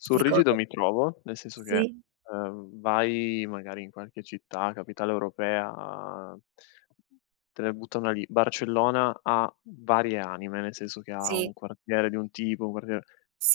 Sul rigido Ricordo mi trovo, nel senso che, Sì. ehm, vai magari in qualche città, capitale europea te ne butto una lì: Barcellona ha varie anime, nel senso che ha Sì. un quartiere di un tipo, un quartiere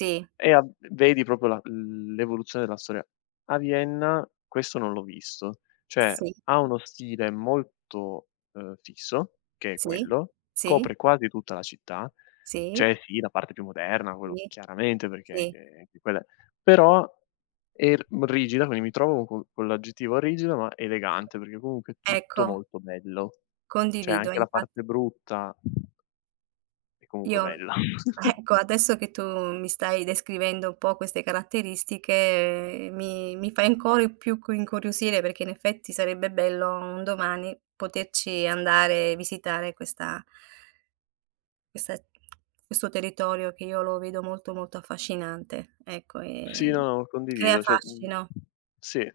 e e ha vedi proprio la l l'evoluzione della storia. A Vienna questo non l'ho visto. Cioè, Sì. ha uno stile molto, ehm, fisso che è Sì. quello, Sì. copre quasi tutta la città. Sì. C'è, sì, la parte più moderna, quello Sì. chiaramente perché Sì. anche anche quella, però è r mhmm, rigida, quindi mi trovo co con l'aggettivo rigida ma elegante, perché comunque è tutto Ecco. molto bello. C'è Condivido, anche la infa parte brutta è comunque Io, bella. ecco adesso che tu mi stai descrivendo un po' queste caratteristiche mi mi fai ancora più cu incuriosire perché in effetti sarebbe bello un domani poterci andare e visitare questa questa questo territorio che io lo vedo molto, molto affascinante, ecco, Sì, no, e no, lo crea condivido. Cioè, mhmm, fascino. sì,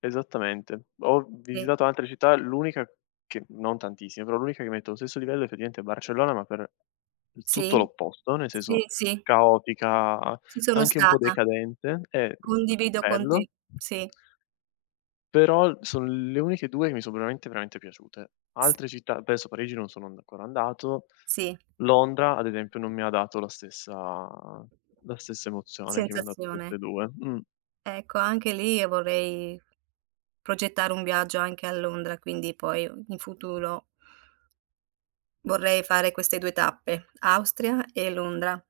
esattamente. Ho Sì. visitato altre città, l'unica che non tantissime, però l'unica che metto allo stesso livello effettivamente è Barcellona, ma per tutto Sì. l'opposto, nel senso Sì, sì. caotica, Ci sono anche un po' stata. decadente, e, mhmm, Condivido con bello te, sì. però son le uniche 2 che mi sono veramente, veramente piaciute. S Altre città adesso a Parigi non sono and ancora andato. Sì. Londra, ad esempio, non mi ha dato la stessa la stessa emozione che mi han dato Sensazione. queste 2. Mh. Ecco, anche lì vorrei progettare un viaggio anche a Londra, quindi poi in futuro vorrei fare queste 2 tappe: Austria e Londra.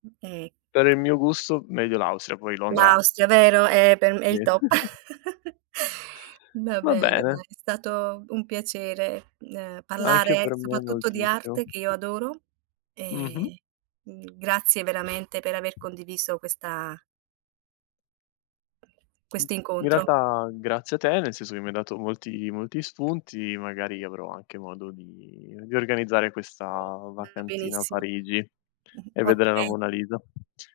Mh e Per il mio gusto meglio l'Austria, poi Londra L'Austria, vero? Eh, per me è Sì, il top. Va Va bene, bene. dai, è stato un piacere, ehm, Anche parlare per me soprattutto di moltissimo. arte, che io adoro. Mh-mh. E, mhmm, grazie veramente per aver condiviso questa Mhmm, questo in incontro. realtà grazie a te, nel senso che mi hai dato molti molti spunti, magari avrò anche modo di di organizzare questa Va vacanzina a benissimo. Parigi e vedere la Okay. Monna Lisa.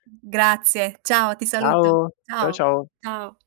Mh, grazie, ciao, ti saluto. Ciao, ciao Ciao, ciao. ciao.